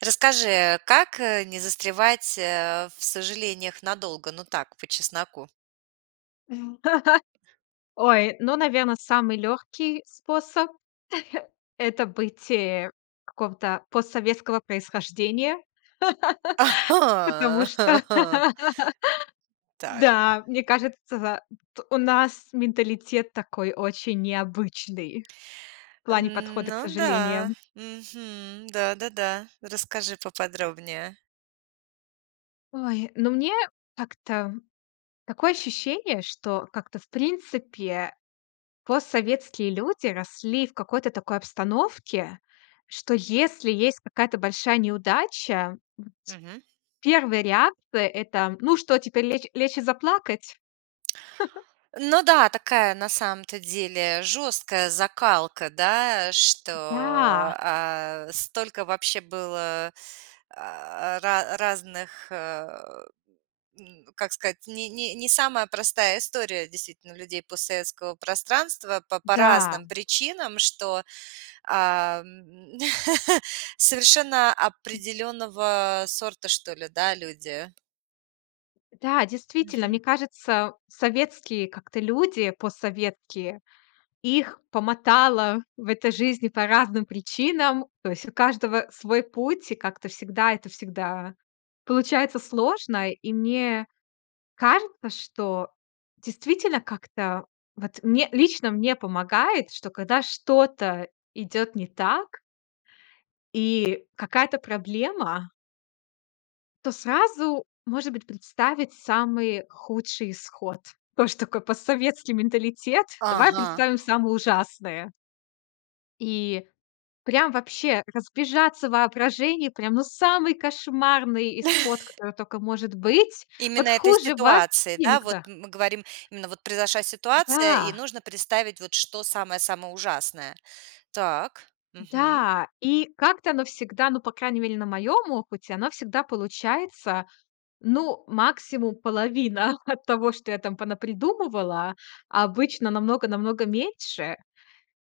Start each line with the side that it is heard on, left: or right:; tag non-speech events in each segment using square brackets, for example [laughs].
right: Расскажи, как, э, не застревать, э, в сожалениях надолго, но так, по чесноку?
left: [chuckles] Ой, ну, наверно, самый лёгкий способ- [chuckles] это бытие какого-то постсоветского происхождения. [laughs] Потому что,
right: [laughs]
left: [laughs]
right: Так.
left: да, мне кажется, т у нас менталитет такой очень необычный в плане подхода к
right: Ну да.
left: сожалениям.
right: Мгм. Да-да-да. Расскажи поподробнее.
left: Ой, ну, мне так-то такое ощущение, что как-то, в принципе, постсоветские люди росли в какой-то такой обстановке, что если есть какая-то большая неудача
right: Мгм.
left: 1 реакция это: "Ну что, теперь лечь лечь и заплакать?" [chuckles]
right: Ну да, такая на самом-то деле жёсткая закалка, да, что,
left: Да.
right: а, столько вообще было, а, ра разных, э, м, как сказать, не не не самая простая история действительно у людей постсоветского пространства по по
left: Да.
right: разным причинам, что, а, м, [chuckles] совершенно определенного сорта, что ли, да, люди.
left: Да, действительно,
right: Мгм.
left: мне кажется, советские как-то люди, постсоветские, их помотало в этой жизни по разным причинам. То есть у каждого свой путь, и как-то всегда это всегда получается сложно. И мне кажется, что действительно, как-то вот, мне лично мне помогает, что когда что-то идёт не так и какая-то проблема то сразу, может быть, представить самый худший исход. Тоже такой постсоветский менталитет. Давай
right: Ага.
left: представим самое ужасное. И прям вообще разбежаться в воображении, прям, ну, самый кошмарный исход,
right: [chuckles]
left: который тока может быть. Вот
right: Именно этой
left: хуже вообще
right: ситуации, да? Вот
left: никуда.
right: мы говорим, именно, вот произошла ситуация, и
left: Да.
right: нужно представить вот что самое самое ужасное. Так, мгм.
left: Да и как-то оно всегда, ну, по крайней мере, на моём опыте, оно всегда получается, ну, максимум, половина [chuckles] от того, что я там понапридумывала, а обычно намного намного меньше.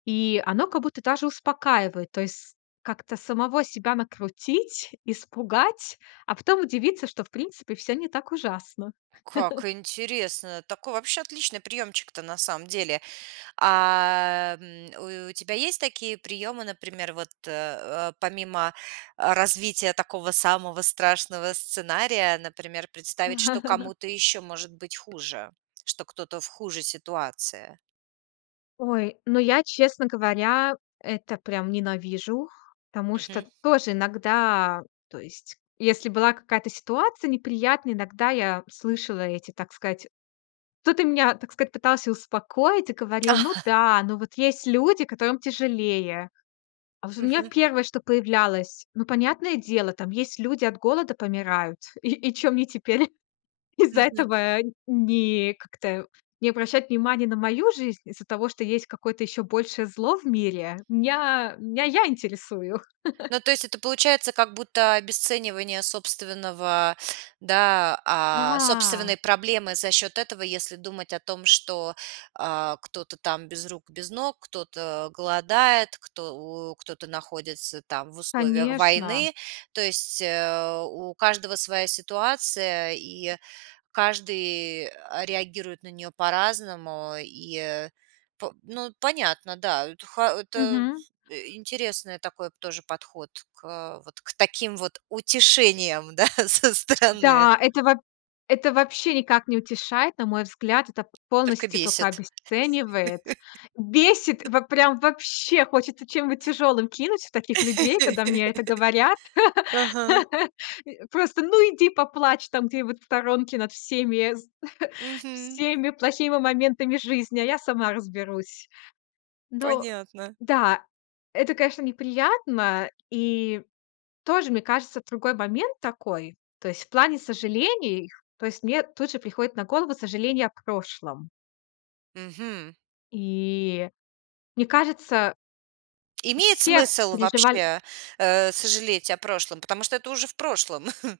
left: И оно как будто даже успокаивает. То есть как-то самого себя накрутить, испугать, а потом удивиться, что, в принципе, всё не так ужасно.
right: Как
left: [chuckles]
right: интересно. Такой вообще отличный приёмчик-то на самом деле. А, м, у у тебя есть такие приёмы, например, вот, э э, помимо, э, развития такого самого страшного сценария, например, представить, что
left: [chuckles]
right: кому-то ещё может быть хуже, что кто-то в хуже ситуации.
left: Ой, ну, я, честно говоря, это прям ненавижу, потому
right: Мгм.
left: что тоже иногда, то есть, если была какая-то ситуация неприятная, иногда я слышала эти, так сказать, кто-то меня, так сказать, пытался успокоить и говорил: "Ну
right: [chuckles]
left: да, ну, вот есть люди, которым тяжелее". А вот у меня
right: Мгм.
left: 1, что появлялось: "Ну, понятное дело, там есть люди, от голода помирают. И и чё мне теперь из-за
right: Мгм.
left: этого не как-то не обращать внимания на мою жизнь? Из-за того, что есть какое-то ещё большее зло в мире?" Мня меня я интересую. [chuckles]
right: Ну, то есть это получается как будто обесценивание собственного, да, а,
left: Да.
right: собственной проблемы за счёт этого, если думать о том, что, а, кто-то там без рук, без ног, кто-то голодает, кто у кто-то находится там в условиях
left: Конечно.
right: войны, то есть, э, у каждого своя ситуация, и каждый, а, реагирует на неё по-разному, и по ну, понятно, да, это хо это
left: Мгм.
right: интересный такой тоже подход к вот к таким вот утешениям, да, со стороны.
left: Да, это во это вообще никак не утешает. На мой взгляд, это
right: Только
left: полностью тока
right: бесит.
left: обесценивает. Бесит,
right: [laughs]
left: вот прям вообще хочется чем-нибудь тяжёлым кинуть в таких людей, когда мне это говорят.
right: [laughs] Ага.
left: [laughs] Просто, ну, иди поплачь там где-нибудь в сторонке над всеми [chuckles]
right: Мгм.
left: всеми плохими моментами жизни, а я сама разберусь. Но
right: Понятно.
left: да, это, конечно, неприятно. И тоже, мне кажется, другой момент такой. То есть в плане сожалений, то есть мне тут же приходит на голову сожаление о прошлом.
right: Мгм.
left: И мне кажется
right: Имеет
left: все
right: смысл
left: переживаль
right: вообще, э, сожалеть о прошлом, потому что это уже в прошлом?. [chuckles]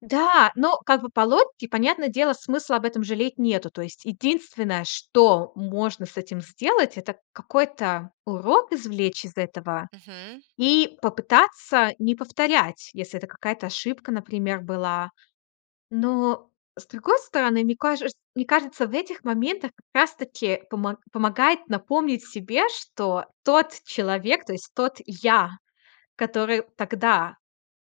left: Да, но как бы по логике, понятное дело, смысла об этом жалеть нету. То есть единственное, что можно с этим сделать- это какой-то урок извлечь из этого
right: Мгм.
left: и попытаться не повторять, если это какая-то ошибка, например, была. Но, с другой стороны, мне каже чт мне кажется, в этих моментах как раз таки помо помогает напомнить себе, что тот человек, то есть тот я, который тогда,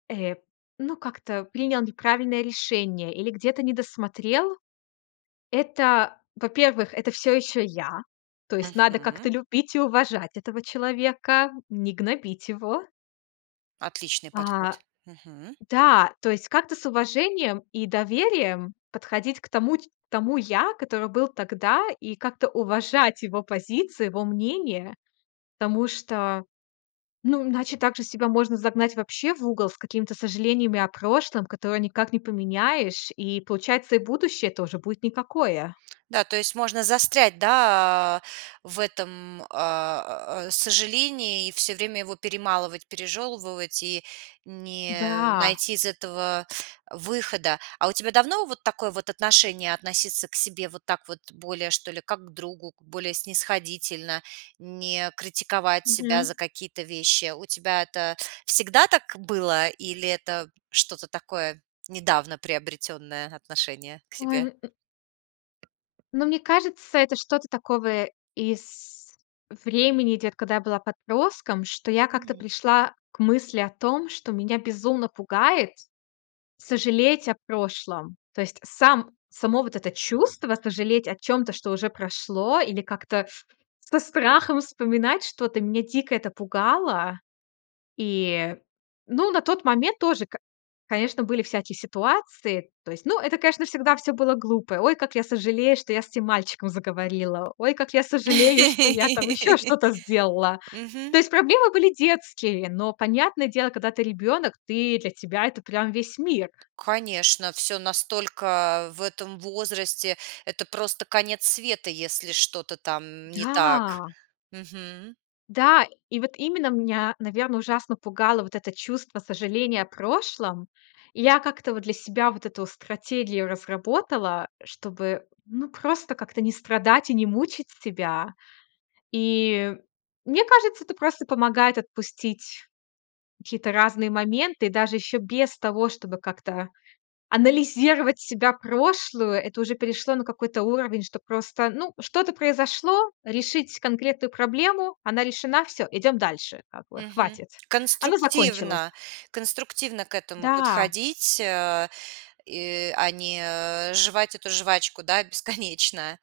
left: э, ну, как-то принял неправильное решение или где-то недосмотрел,- это, во-первых, это всё ещё я. То есть надо
right: Мгм.
left: как-то любить и уважать этого человека, не гнобить его.
right: Отличный подход.
left: А.
right: Мгм.
left: Да, то есть как-то с уважением и доверием подходить к тому ть к тому я, который был тогда, и как-то уважать его позиции, его мнение. Потому что, ну, иначе так же себя можно загнать вообще в угол с какими-то сожалениями о прошлом, которые никак не поменяешь. И получается, и будущее тоже будет никакое.
right: Да, то есть можно застрять, да, а, в этом, э, сожалении и всё время его перемалывать, пережёвывать и не
left: Да.
right: найти из этого выхода. А у тебя давно вот такое вот отношение- относиться к себе вот так вот более, что ли, как к другу, более снисходительно, не критиковать себя
left: Мгм.
right: за какие-то вещи? У тебя это всегда так было или это что-то такое недавно приобретённое отношение к
left: Ой, м
right: себе?
left: Ну, мне кажется, это что-то такого из времени идёт, когда я была подростком, что я как-то
right: Мгм.
left: пришла к мысли о том, что меня безумно пугает сожалеть о прошлом. То есть сам само вот это чувство сожалеть о чём-то, что уже прошло, или как-то со страхом вспоминать что-то, мне дико это пугало. И, ну на тот момент тоже, к конечно, были всякие ситуации. То есть, ну это, конечно, всегда всё было глупо. "Ой, как я сожалею, что я с этим мальчиком заговорила. Ой, как я сожалею, что я там ещё
right: [laughs]
left: что-то сделала".
right: Мгм.
left: То есть, проблемы были детские. Но, понятное дело, когда ты ребёнок, ты для тебя это прям весь мир.
right: Конечно, всё настолько в этом возрасте это просто конец света, если что-то там не так.
left: Да!
right: Мгм.
left: Да, и вот именно меня, наверное, ужасно пугало вот это чувство сожаления о прошлом. И я как-то вот для себя вот эту стратегию разработала, чтобы, ну, просто как-то не страдать и не мучить себя. И мне кажется, это просто помогает отпустить какие-то разные моменты. Даже ещё без того, чтобы как-то анализировать себя прошлую. Это уже перешло на какой-то уровень, что просто ну что-то произошло, решить конкретную проблему, она решена- всё, идём дальше. Как бы,
right: Мгм.
left: хватит. Она закончилась.
right: Конструктивно конструктивно к этому
left: Да.
right: подходить, а и, а, не э жевать эту жвачку, да, бесконечно.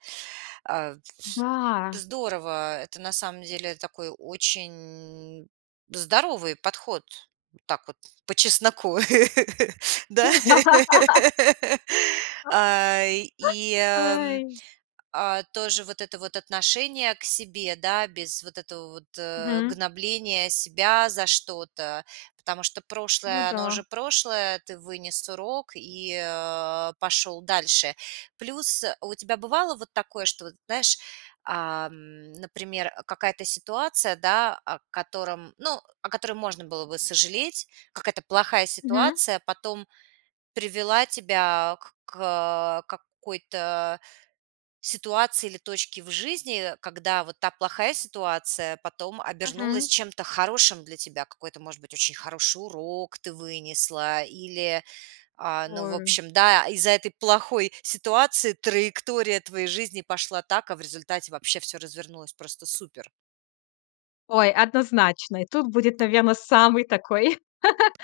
right: А, вс
left: Да.
right: здорово. Это на самом деле такой очень здоровый подход, так вот, по-чесноку. [laughs] Да?
left: [laughs]
right: [laughs] А, и,
left: [laughs]
right: эм,
left: Ай.
right: а тоже вот это вот отношение к себе, да? Без вот этого вот, э,
left: Мгм.
right: гнобления себя за что-то, потому что
left: Ну
right: прошлое оно
left: да.
right: уже прошлое. Ты вынес урок и, э, пошел дальше. Плюс, э, а у тебя бывало вот такое, что вот знаешь, ам, например, э, какая-то ситуация да, о котором ну о которой можно было бы сожалеть. Какая-то плохая
left: Мгм.
right: ситуация потом привела тебя к к, э, какой-то ситуации или точке в жизни, когда вот та плохая ситуация потом обернулась
left: Мгм.
right: чем-то хорошим для тебя. Какой-то, может быть, очень хороший урок ты вынесла, или, а ну в
left: Ой.
right: общем, да из-за этой плохой ситуации траектория твоей жизни пошла так, а в результате вообще всё развернулось просто супер.
left: Ой, однозначно! И тут будет, наверно, самый такой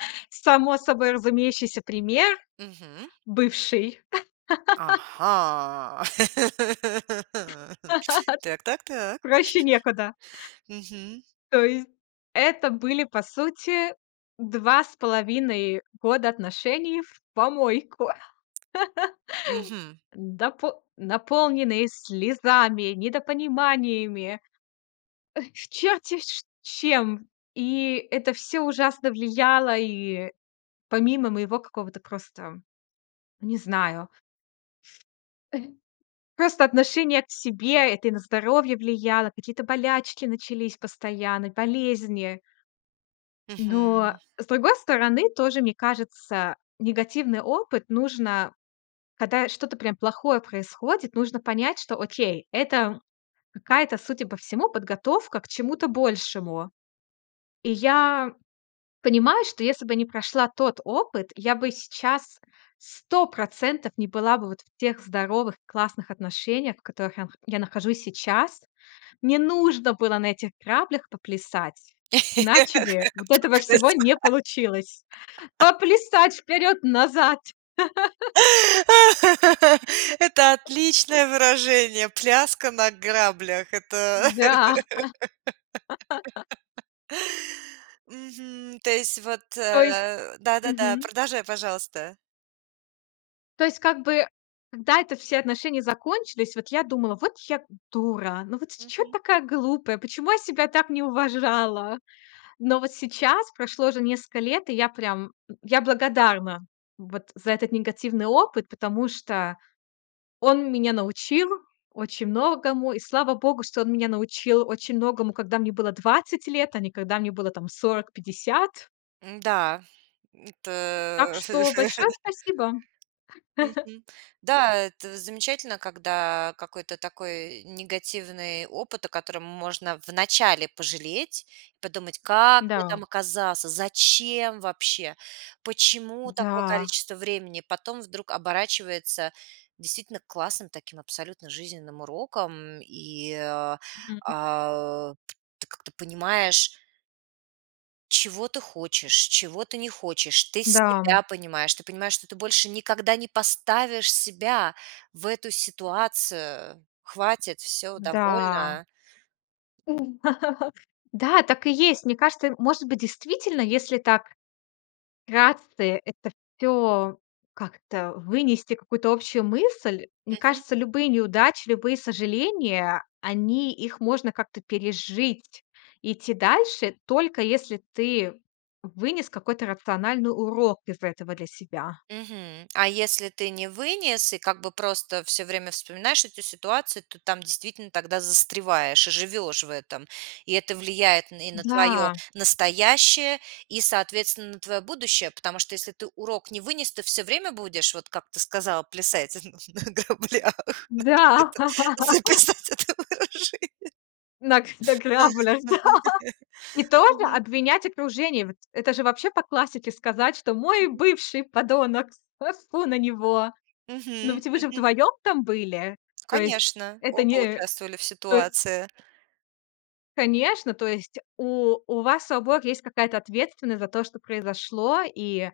left: [chuckles] само собой разумеющийся пример-
right: Мгм.
left: бывший. [laughs]
right: Ага! [laughs] Так так
left: [laughs]
right: так.
left: Проще некуда.
right: [giggles] Мгм.
left: То есть, это были, по сути, 2 с половиной года отношений в помойку.
right: Мгм.
left: [laughs] Допо наполненные слезами, недопониманиями, э, чёрт те ш чем. И это всё ужасно влияло и помимо моего какого-то просто не знаю [chuckles] Просто отношение к себе. Это и на здоровье влияло. Какие-то болячки начались постоянно, болезни. Но,
right: Мгм.
left: с другой стороны, тоже, мне кажется, негативный опыт нужно когда что-то прям плохое происходит, нужно понять, что окей- это какая-то, судя по всему, подготовка к чему-то большему. И я понимаю, что если бы не прошла тот опыт, я бы сейчас 100 % не была бы вот в тех здоровых, классных отношениях, в которых я ах я нахожусь сейчас. Мне нужно было на этих граблях поплясать,
right: Эх
left: иначе бы вот этого всего
right: потанцевать.
left: не получилось. Поплясать вперёд, назад. [laughs]
right: [laughs] Это отличное выражение "Пляска на граблях". Это
left: Да. [laughs]
right: [laughs] Мгм. То есть вот,
left: То есть
right: э да да да,
left: мгм.
right: продолжай, пожалуйста.
left: То есть, как бы, да это все отношения закончились, вот я думала: "Вот я, м, дура, ну вот с чё ты
right: Мгм.
left: такая глупая, почему я себя так не уважала"? Но вот сейчас прошло уже несколько лет, и я прям, э, я благодарна вот за этот негативный опыт, потому что он меня научил очень многому. И слава богу, что он меня научил очень многому, когда мне было 20 лет, а не когда мне было там 40- 50.
right: М-да, н т
left: Так что большое
right: [laughs]
left: спасибо.
right: Мгм.
left: [laughs]
right: Да. Это замечательно, когда какой-то такой негативный опыт, о котором можно вначале пожалеть и подумать: "Как я
left: Да.
right: там оказаться, зачем вообще, почему такое
left: Да.
right: количество времени?" Потом вдруг оборачивается действительно классным таким абсолютно жизненным уроком и, э,
left: Мгм.
right: э, ты как-то понимаешь Чего ты хочешь, чего ты не хочешь. Ты
left: Да.
right: себя понимаешь, ты понимаешь, что ты больше никогда не поставишь себя в эту ситуацию. Хватит, всё,
left: Да.
right: довольно.
left: У. [chuckles] Да, так и есть. Мне кажется, э, может быть, действительно, если так вкратце, это всё как-то вынести какую-то общую мысль, мне
right: Мгм.
left: кажется, любые неудачи, любые сожаления- они их можно как-то пережить, идти дальше, только если ты вынес какой-то рациональный урок из этого для себя.
right: Мгм. А если ты не вынес и как бы просто всё время вспоминаешь эту ситуацию, то там действительно тогда застреваешь и живешь в этом. И это влияет н и на твое
left: Да.
right: настоящее и, соответственно, на твое будущее, потому что если ты урок не вынес, ты всё время будешь, вот как ты сказал, плясать на граблях. Надо
left: Да.
right: где-то
left: [laughs]
right: записать это выражение.
left: Нак
right: Ах,
left: наклябалясь, да.
right: ага.
left: И тоже
right: Мгм.
left: обвинять окружение. Вот это же, вообще, по классике сказать, что: Мой
right: Мгм.
left: бывший- подонок, тьфу-тьфу на него!" Но
right: Мгм,
left: ведь вы же
right: мгм.
left: вдвоём там были. То есть,
right: Конечно,
left: это
right: оба
left: не,
right: участвовали в
left: то е
right: ситуации.
left: Конечно, то есть у у вас, у обоих есть какая-то ответственность за то, что произошло. И,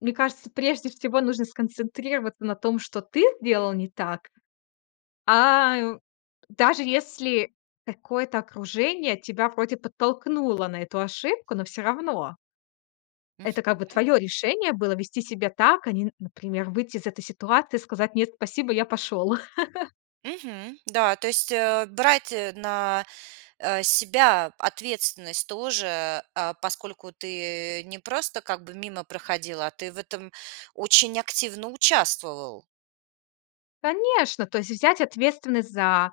left: мне кажется, прежде всего нужно сконцентрироваться на том, что ты сделал не так. А, ю даже если какое-то окружение тебя вроде подтолкнуло на эту ошибку, но всё равно это как бы
right: Мгм.
left: твое решение было- вести себя так, а не, н например, выйти из этой ситуации и сказать: "Нет, спасибо, я пошел". [chuckles]
right: Мгм. Да, то есть, э, брать, э, на, э, себя ответственность тоже, а поскольку ты не просто как бы мимо проходил, а ты в этом очень активно участвовал.
left: Конечно, то есть взять ответственность за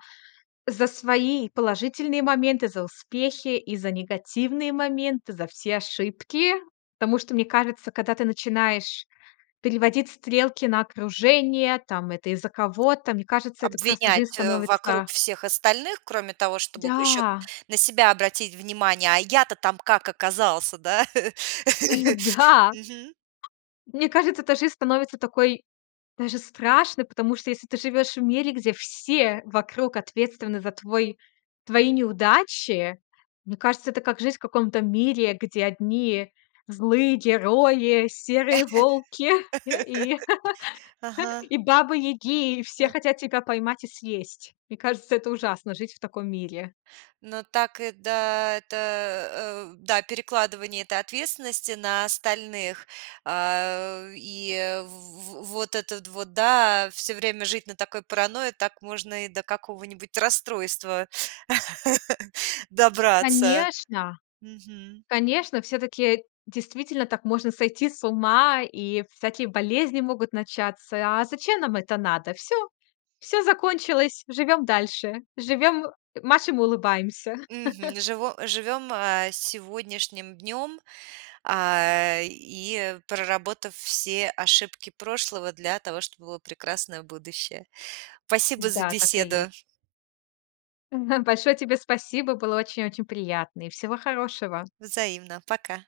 left: за свои положительные моменты, за успехи и за негативные моменты, за все ошибки. Потому что, мне кажется, когда ты начинаешь переводить стрелки на окружение, там: это из-за кого-то,- мне кажется, это просто жизнь
right: Обвинять, э, вокруг
left: становится
right: всех остальных, кроме того, чтобы ещё
left: Да.
right: на себя обратить внимание. "А я-то там как оказался?"- да?
left: Ой, вот,
right: [laughs]
left: да.
right: Мгм.
left: Мне кажется, то жизнь становится такой даже страшной, потому что если ты живёшь в мире, где все вокруг ответственны за твой твои неудачи, мне кажется, это как жизнь в каком-то мире, где одни злые герои, серые волки [chuckles] и
right: [laughs]
left: [laughs]
right: Ага.
left: и бабы-яги, и
right: А.
left: все хотят тебя поймать и съесть. Мне кажется, это ужасно жить в таком мире.
right: Ну так и, да- это, э Да, перекладывание этой ответственности на остальных, а, э, и в в вот этот вот, да, всё время жить на такой паранойе, так можно и до какого-нибудь расстройства [chuckles] добраться.
left: Конечно.
right: Мгм.
left: Конечно. Всё-таки, действительно, так можно сойти с ума, и всякие болезни могут начаться. А зачем нам это надо? Всё. Всё закончилось, живем дальше, живем, "машем и улыбаемся".
right: Мгм. Живо живем, э, сегодняшним днем, э, и проработав все ошибки прошлого для того, чтобы было прекрасное будущее. Спасибо за
left: Да. Так и есть.
right: беседу!
left: [chuckles] Большое тебе спасибо. Было очень очень приятно. И всего хорошего.
right: Взаимно. Пока.